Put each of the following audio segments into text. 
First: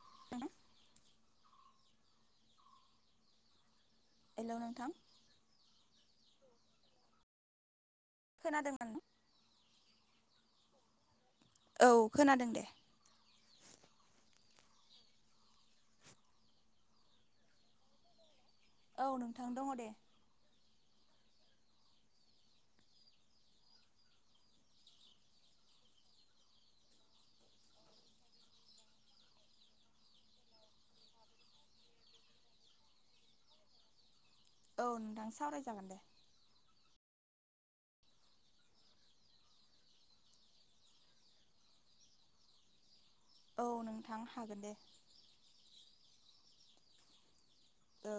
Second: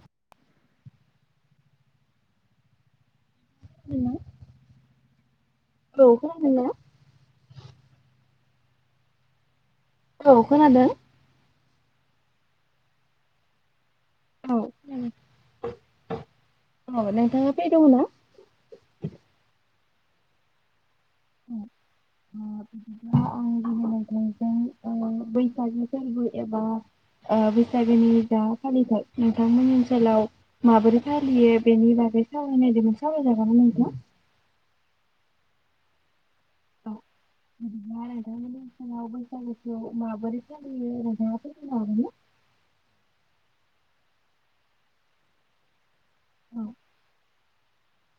[unintelligible] [unintelligible] हल' नोंथां अ खोनादोंना खोनादोंमोन औ खोनादों औ खोनादों दे औ उम औ नोंथाङा फ्रि दङना औ नोंथां दङ दे [unintelligible] आं नोंथांजों बैसागो फोरबो एबा बैसागोनि जा फालिथाय नोंथांमोननि ओनसोलाव माबोरै फालियो बेनि बागै सावरायनायदोंमोन सावरायजागोनना नोंथां औ नोंथां सावराय जागोन दे नोंथां मोननि ओनसोलाव बैसागु खौ माबोरै फालियो नोंथां आ फोरमायनो हागोनना औ नोंथां हागोन दे औ ओ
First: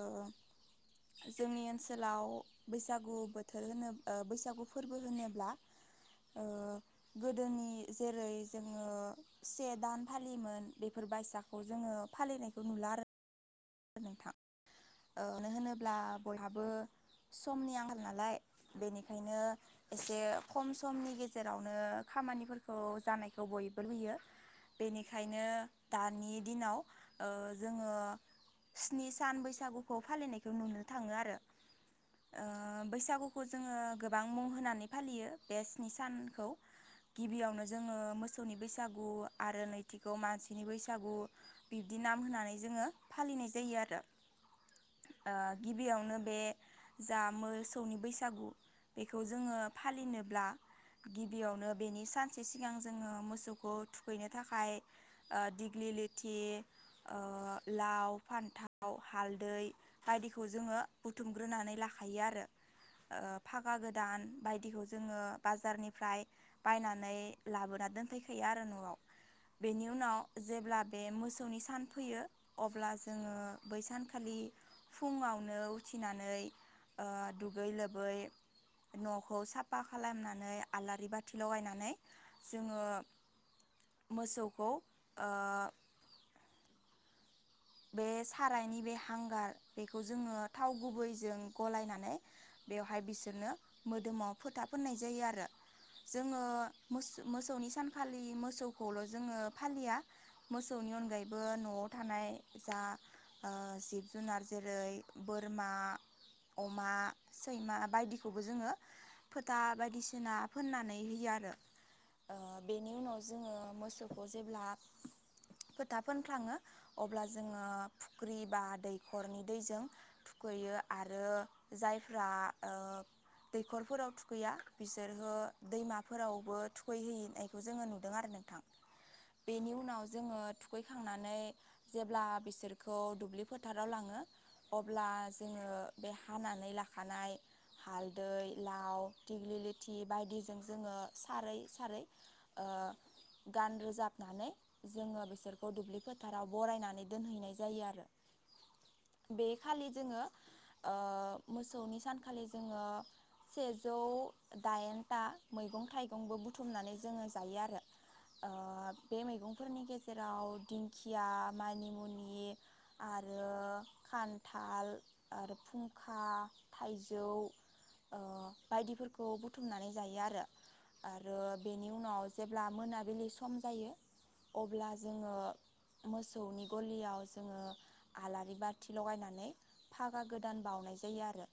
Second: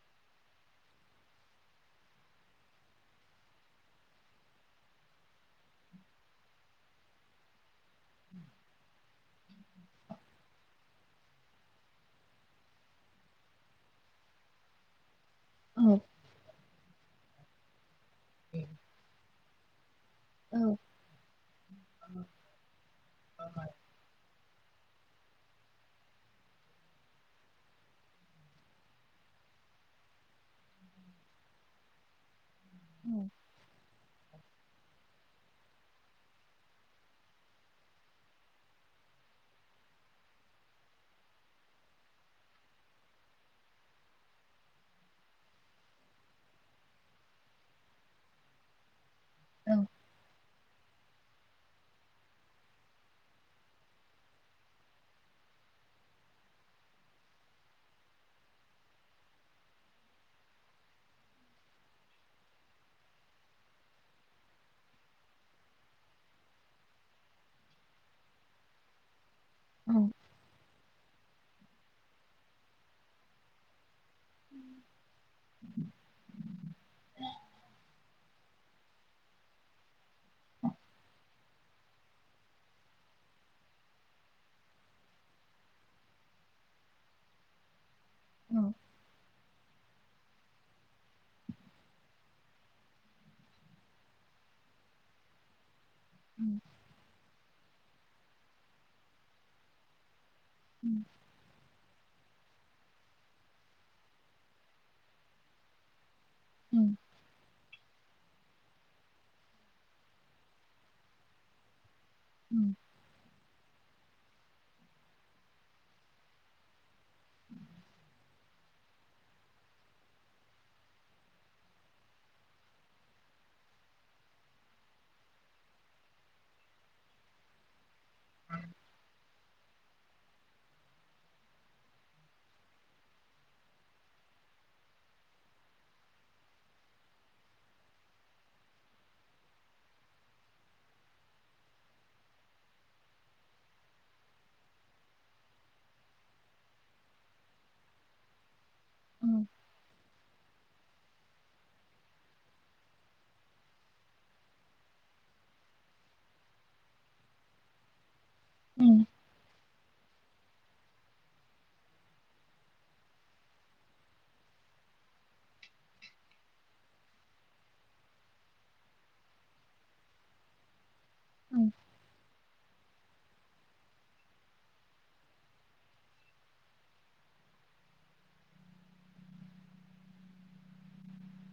जोंनि ओनसोलाव बैसागु बोथोर होनो बैसागु फोरबो होनोब्ला गोदोनि जेरै जोङो से दान फालियोमोन बेफोर बायसाखौ जोङो फालिनायखौ नुला आरो नोंथां मानो होनोब्ला औ बयहाबो समनि आं नालाय बेनिखायनो एसे औ खम समनि गेजेरावनो खामानिफोरखौ जानायखौ बयबो लुबैयो बेनिखायनो दानि दिनाव जोङो स्नि सान बैसागुखौ फालिनायखौ नुनो थाङो आरो। बैसागुखौ जोङो गोबां मुं होनानै फालियो बे स्नि सानखौ गिबियावनो जोङो मोसौनि बैसागु आरो नैथिखौ मानसिनि बैसागु बिब्दि नाम होनानै जोङो फालिनाय जायो आरो गिबियावनो बे जा मोसौनि बैसागु बे खौ जोङो औ फालिनोब्ला गिबियावनो बेनि सानसे सिगां जोङो मोसौखौ थुखैनो थाखाय दिग्लि लेथि लाव फानथाव हालदै बायदिखौ जोङो बुथुमग्रोनानै लाखायो आरो फागा गोदान बायदिखौ जोङो बाजारनिफ्राय बायनानै लाबोना दोनफैखायो आरो न'आव बेनि औ उनाव जेब्ला बे मोसौ मोसौनि सान फैयो अब्ला जोङो बैसान खालि फुङावनो उथिनानै दुगै लोबै न'खौ साफा खालामनानै आलारि बाथि लगायनानै जोङो मोसौखौ बे औ सारायनि बे हांगार बेखौ जोङो थाव गुबैजों गलायनानै बेवहाय बिसोरनो मोदोमाव फोथा फोननाय जायो आरो। जोङो उम मोसौनि सानखालि मोसौखौल' जोङो फालिया मोसौनि उम अनगायैबो न' थानाय जा जिब जुनार जेरै बोरमा अमा उम सैमा बायदि खौबो जोङो फोथा बायदिसिना फोननानै होयो आरो। आ उम बेनि उनाव न जोङो मोसौखौ जेब्ला फोथा फुंखाङो अ ब्ला ब्रि बा दैखरनि दैजों थुखैयो आरो जायफ्रा दैखरफोराव थुखैया बिसोरहो दैमाफोरावबो थुखैहैनायखौ जोङो नु आरो नोंथां। बेनि उनाव जोङो थुखैखांनानै जेब्ला बिसोरखौ दुब्लि फोथाराव लाङो अब्ला जोङो बे हानानै लाखानाय हालदै लाव दिग्लिलिथि बायदिजों जोङो सारै सारै गान रोजाबनानै जोङो बिसोरखौ दुब्लि फोथाराव बरायनानै दोनहैनाय जायो आरो। बे खालि जोङो मोसौनि सानखालि जोङो सेजौ दाइनथा मैगं थाइगंबो बुथुमनानै जोङो जायो आरो। आ उम बे मैगं फोरनि गेजेराव दिंखि दुदिया मानिमुनि आरो खान्थाल आरो फुंखा थाइजौ बायदिफोरखौ बुथुमनानै जायो आरो। आरो उम बेनि उनाव जेब्ला मोनाबिलि सम जायो अब्ला जोङो मोसौनि गलियाव जोङो आलारि बाथि लगायनानै फागा गोदान बाउनाय जायो आरो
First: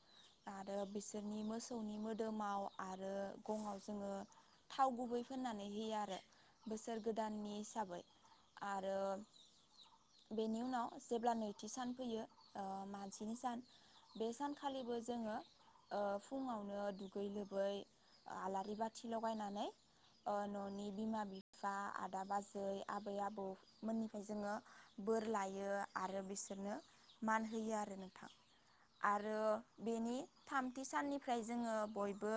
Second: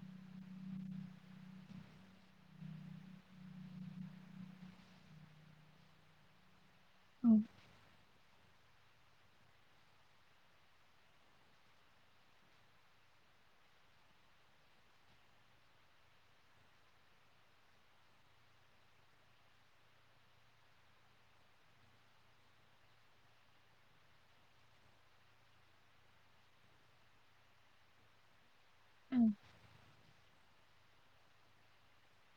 आरो बिसोरनि मोसौनि मोदोमाव आरो गङाव जोङो थाव गुबै फोननानै होयो आरो बोसोर उम गोदाननि हिसाबै आरो बेनि उनाव जेब्ला नैथि सान फैयो मानसिनि सान बे सानखालिबो जोङो फुङावनो दुगै लोबै आलारि बाथि लगायनानै न'नि बिमा बिफा आदा बाजै आबै आबौमोननि ओमफ्राय जोङो बोर लायो आरो बिसोरनो मान होयो आरो नोंथां उम आरो बेनि थामथि साननिफ्राय जोङो बयबो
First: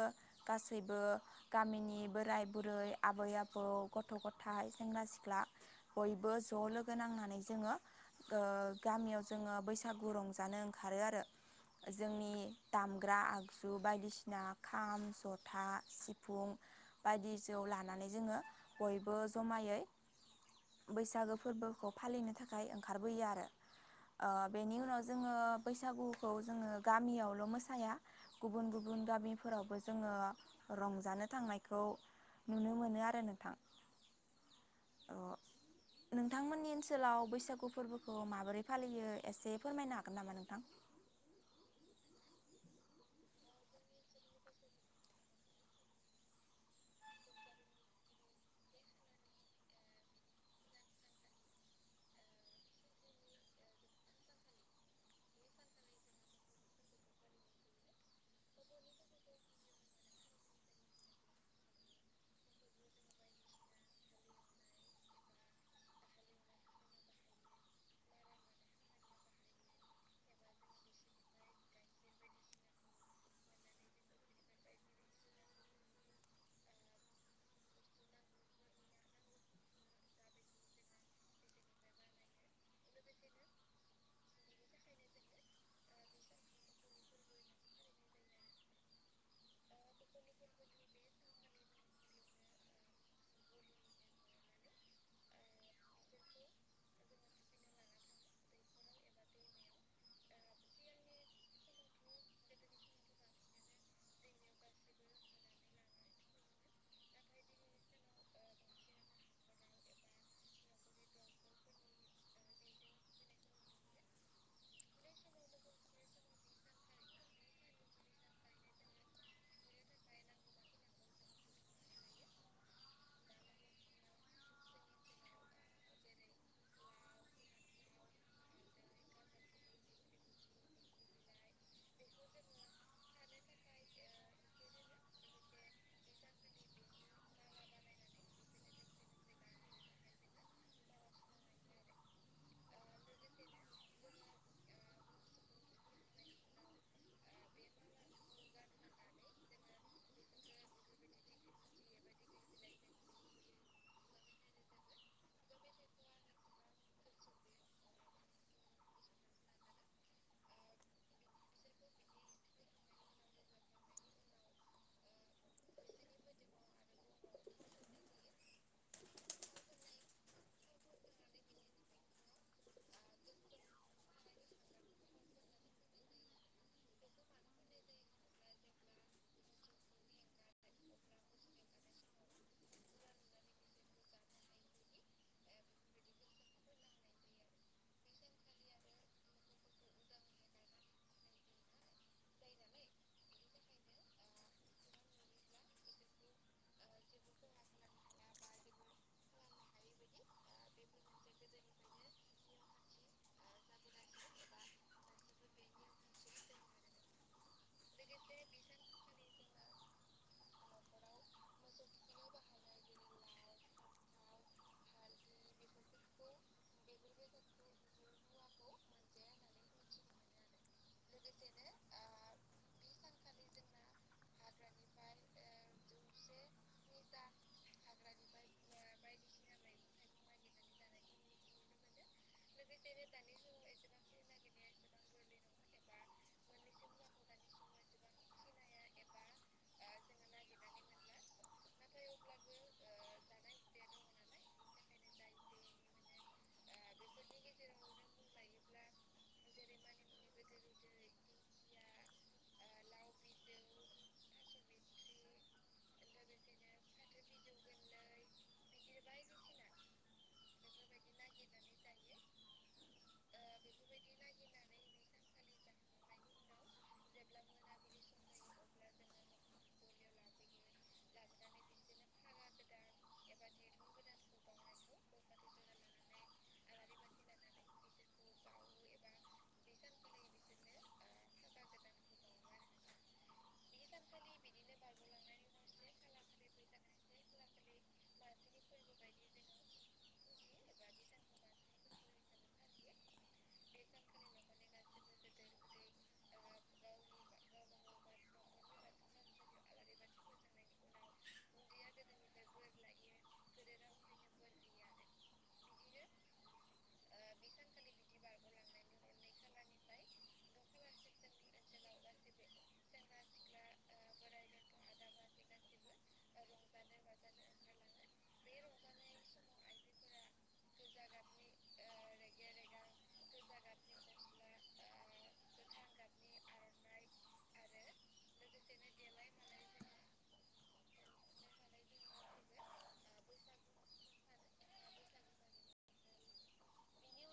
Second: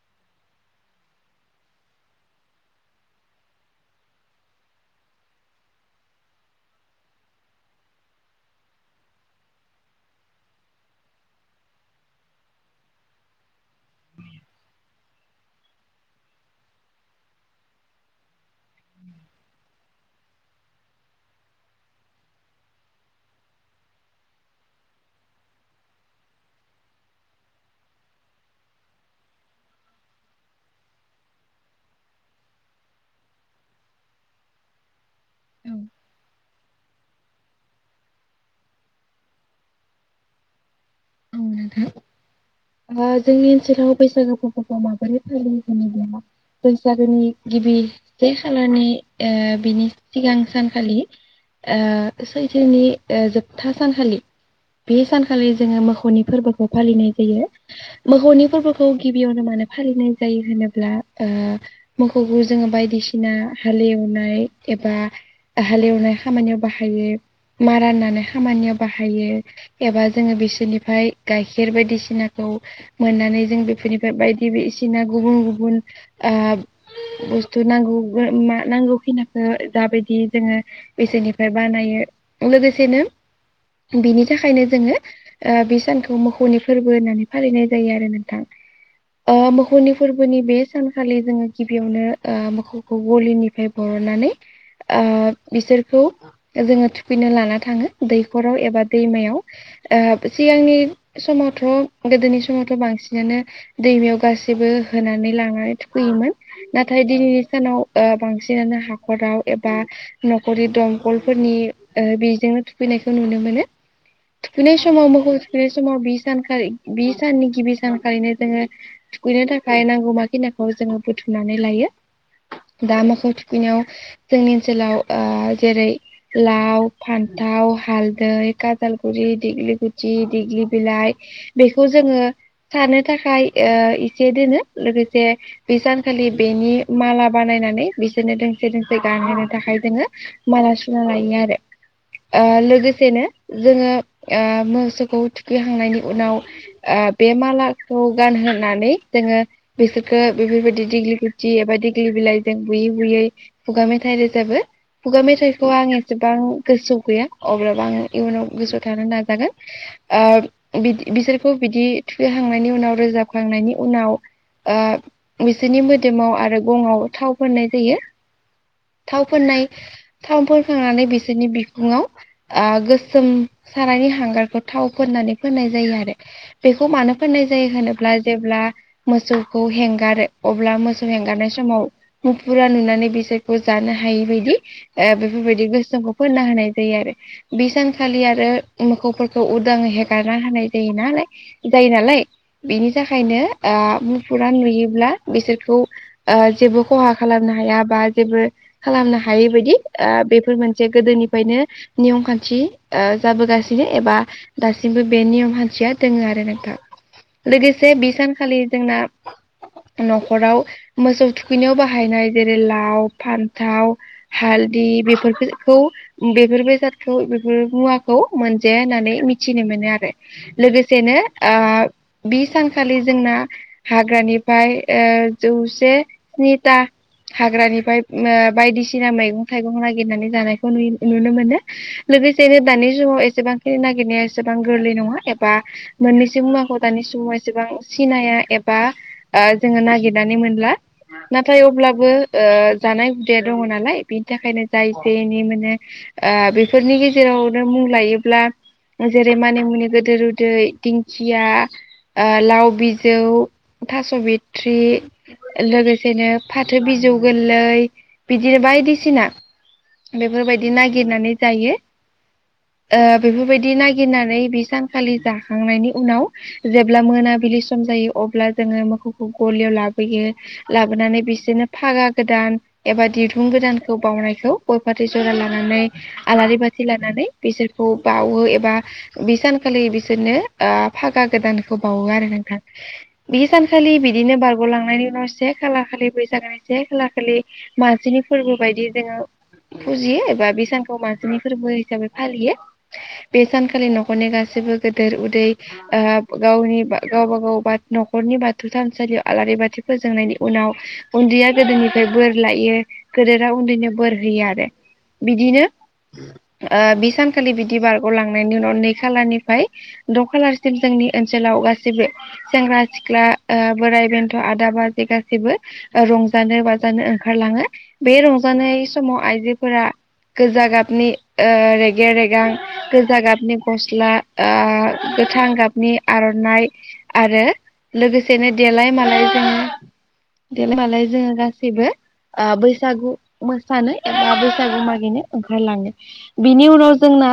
गासैबो गामिनि बोराय बुरै आबै आबौ गथ गथाय सेंग्रा सिख्ला बयबो ज ज लोगो नांनानै जोङो गामियाव जोङो बैसागु रंजानो ओंखारो आरो जोंनि दामग्रा आगजु बायदिसिना खाम जथा सिफुं बायदि जौ लानानै जोङो बयबो जमायै बैसागो फोरबोखौ फालिनो थाखाय ओंखारबोयो आरो बेनि उनाव जोङो बैसागुखौ जोङो गामियावल मोसाया गुबुन गुबुन गामिफोरावबो जोङो रंजानो थांनायखौ नुनो मोनो आरो नोंथां औ नोंथांमोननि ओनसोलाव बैसागु फोरबोखौ माबोरै फालियो एसे फोरमायनो हागोन नामा नोंथां? औ ओ जोंनि ओनसोलाव बैसागो फोरबोखौ माबोरै फालियो होनोब्ला बैसागोनि गिबि से खालारनि ओ बिनि सिगां सानखालि ओ सैथोनि ओ जोबथा सानखालि बे सानखालि जोङो मोसौनि फोरबोखौ फालिनाय जायो मोसौनि फोरबोखौ गिबियावनो मानो फालिनाय जायो होनोब्ला ओ मोसौखौ जोङो बायदिसिना हालेवनाय एबा हालेवनाय खामानियाव बाहायो मारा नानाय खामानियाव बाहायो एबा जोङो बिसोरनिफ्राय गाइखेर बायदिसिनाखौ मोननानै जों बेफोरनिफ्राय बायदि बसिना गुबुन गुबुन बुस्थु नांगौ मा नांगौ खिनाखो दाबायदि जोङो बिसोरनिफ्राय बानायो लोगोसेनो बिनि थाखायनो जोङो बे सानखौ मोखौनि फोरबो होननानै फालिनाय जायो आरो नोंथां मोखौनि फोरबोनि बे सानखालि जोङो गिबियावनो मोखौखौ गलिनिफ्राय बरननानै बिसोरखौ जोङो थुखैनो लाना थाङो दैखराव एबा दैमायाव ओ सिगांनि समावथ गोदोनि समावथ बांसिनानो दैमायाव गासैबो होनानै लानानै थुखैयोमोन नाथाय दिनैनि सानाव बांसिनानो हाखराव एबा नखरनि दंखलफोरनि बेजोंनो थुखैनायखौ नुनो मोनो थुखैनाय समाव मोखौ थुखैनाय समाव बि सानखालि बि साननि जोङो गिबि सानखालिनो जोङो थुखैनो थाखाय नांगौमाखिनाखौ जोङो बुथुमनानै लायो दा मोखौ थुखैनायाव जोंनि ओनसोलाव जेरै लाव फान्थाव हालदै काजालगुरि देग्लि बिलाइ बेखौ जोङो सानो थाखाय एसे दोनो लोगोसे बे सानखालि बेनि माला बानायनानै बिसोरनो दोंसे दोंसे गानहोनो थाखाय जोङो माला सुना लायो आरो लोगोसेनो जोङो मोसौखौ थुखैखांनायनि उनाव बे मालाखौ गानहोनानै जोङो बिसोरखो बेफोरबायदि देग्लि गुदि एबा देग्लि बिलाइजों बुयै बुयै खुगा मेथाइ रोजाबो खुगा मेथाइखौ आं एसेबां गोसोआव गैया अब्लाबो आं इयुनाव गोसोआव थानो नाजागोन ओ बिदि बिसोरखौ बिदि थुखैखांनायनि उनाव रोजाबखांनायनि उनाव बिसोरनि मोदोमाव आरो गंआव थाव फोननाय जायो थाव फोननाय थाव फोनखांनानै बिसोरनि बिखुङाव गोसोम सानायनि हांगारखो थाव फोननानै फोननाय जायो आरो बेखौ मानो फोननाय जायो होनोब्ला जेब्ला मोसौखौ हेंगारो अब्ला मोसौ हेंगारनाय समाव मुफुरा नुनानै बिसोरखौ जानो हायि बायदि बेफोरबायदि गोसोमखौ फोनना होनाय जायो आरो बे सानखालि आरो मोखौफोर खौ उदाङै हेगारना होनाय जायो नालाय जायो नालाय आ बिनि थाखायनो मुफुरा नुयोब्ला बिसोरखौ जेबो खहा खालामनो हाया बा जेबो खालामनो हायै बायदि आ बेफोर मोनसे गोदोनिफ्रायनो नियम खान्थि आ जाबोगासिनो एबा दासिमबो बे नियम हान्थिया दोङो आरो नोंथां लोगोसे बि सानखालि जोंना नखराव मोसौ थुखैनायाव बाहायनाय जेरै लाव फान्थाव हालदि बेफोरफोरखौ खौ बेफोर बेसादखौ बेफोर मुवाखौ मोनजाया होननानै थिनो मोनो आरो लोगोसेनो आ बि सानखालि जोंना हाग्रानिफाय ओ जौसे स्निथा हाग्रानिफ्राय बायदिसिना मैगं थाइगं नागिरनानै जानायखौ नुयो नुनो मोनो लोगोसेैनो दानि सुमाव एसेबांखिनि नागिरनाया एसेबां गोरलै नङा एबा मोननैसो मुवाखौ दानि समाव एसेबां सिनाया एबा जोङो नागिरनानै मोनला नाथाय अब्लाबो ओ जानाय हुदाया दङ नालाय बिनि थाखायनो जाय जनि माने बेफोरनि गेजेरावनो मुं लायोब्ला जेरै मानि मुनि गोदो रुदै दिंखिया लाव बिजौ थास बिथ्रि लोगोसेनो फाथो बिजौ गोरलै बिदिनो बायदिसिना बेफोरबायदि नागिरनानै जायो ओ बेफोरबाय दि नागिरनानै बे सानखालि जाखांनायनि उनाव जेब्ला मोनाबिलि सम जायो अब्ला जोङो मोखौखौ गलियाव लाबोयो लाबोनानै बिसोरनो फागा गोदान एबा दिरुं गोदानखौ बावनायखौ गय फाथै जरा लानानै आलारि बाथि लानानै बिसोरखौ बावो ए- बा बि सानखालि बिसोरनो फागा गोदानखौ बावो आरो नोंथां बि सानखालि बिदिनो बार'लांनायनि उनाव से खालाखालि बैसागनि से खालाखालि मासिनि फोरबो बायदि जोङो फुजियो एबा बे सानखौ मासिनि फोरबो हिसाबै फालियो बे सानखालि नखरनि गासैबो गेदेर उदै गावनि गावबा गाव नखरनि बाथौ थानसालियाव आलारि बाथि फोजोंनायनि उनाव उन्दैया गोदोरनिफ्राय बोर लायो गोदोरा उन्दैनो बोर होयो आरो बिदिनो ओ बे सानखालि बिदि बार लांनायनि उनाव नै खालारनिफ्राय द खालारसिम जोंनि ओनसोलाव गासैबो सेंग्रा सिख्ला बोराइ बेन्थ आदाबाजि गासैबो रंजानो बाजानो ओंखारलाङो बे रंजानाय समाव आइजोफोरा फुजा गाबनि रेगे रेगां गोज गाबनि गस्ला आ गोथां गाबनि आरनाइ आरो लोगोसेनो देलाय मालाय जों मालाय जोङो गासैबो बैसागु मोसानो एबा बैसागु मागिनो ओंखारलाङो बिनि उनाव जोंना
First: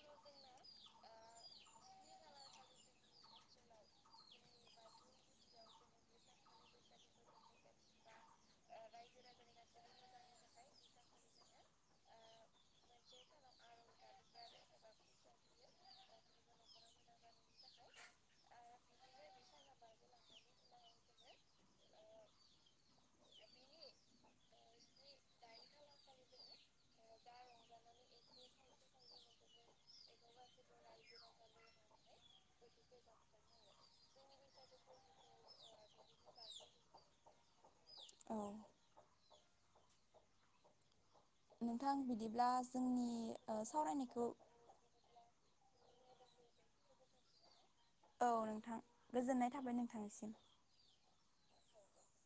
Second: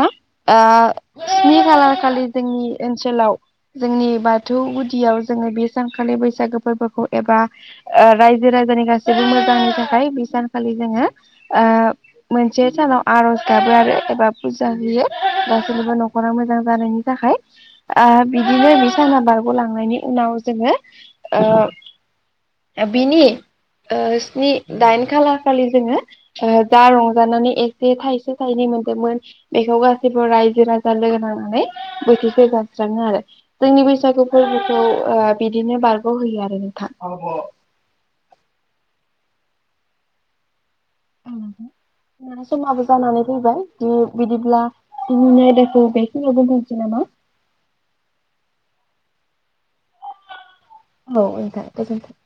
आ स्नि खालार खालि जोंनि ओनसोलाव जोंनि बाथौ गुदियाव जोङो बे सानखालि बैसागो फोरबोखौ एबा रायजो राजानि गासैबो मोजांनि थाखाय बे सानखालि जोङो मोनसे सानाव आरज गाबो आरो एबा फुजा होयो। मानसिफोरनि नखरा मोजां जानायनि थाखाय बिदिनो बि साना बारगलांनायनि उनाव जोङो बिनि स्नि दाइन खालार खालि जोङो जा रंजानानै एसे थाइसे थाइनै मोनदोंमोन बेखौ। फोरबो रायजो राजा लोगो नांनानै बोथिसे जास्राङो आरो जोंनि बैसागु फोरबोखौ बिदिनो बारगहोयो आरो नोंथां। औ नोंथां होने बिदिब्ला समाबो जोंनि जानानै ओ फैबाय सावरायनायखौ बिदिब्ला बेखिनिआव दोनथनोसै नामा? औ नोंथां गोजोननाय थाबाय नोंथांनिसिम औ नोंथां गोजोनथों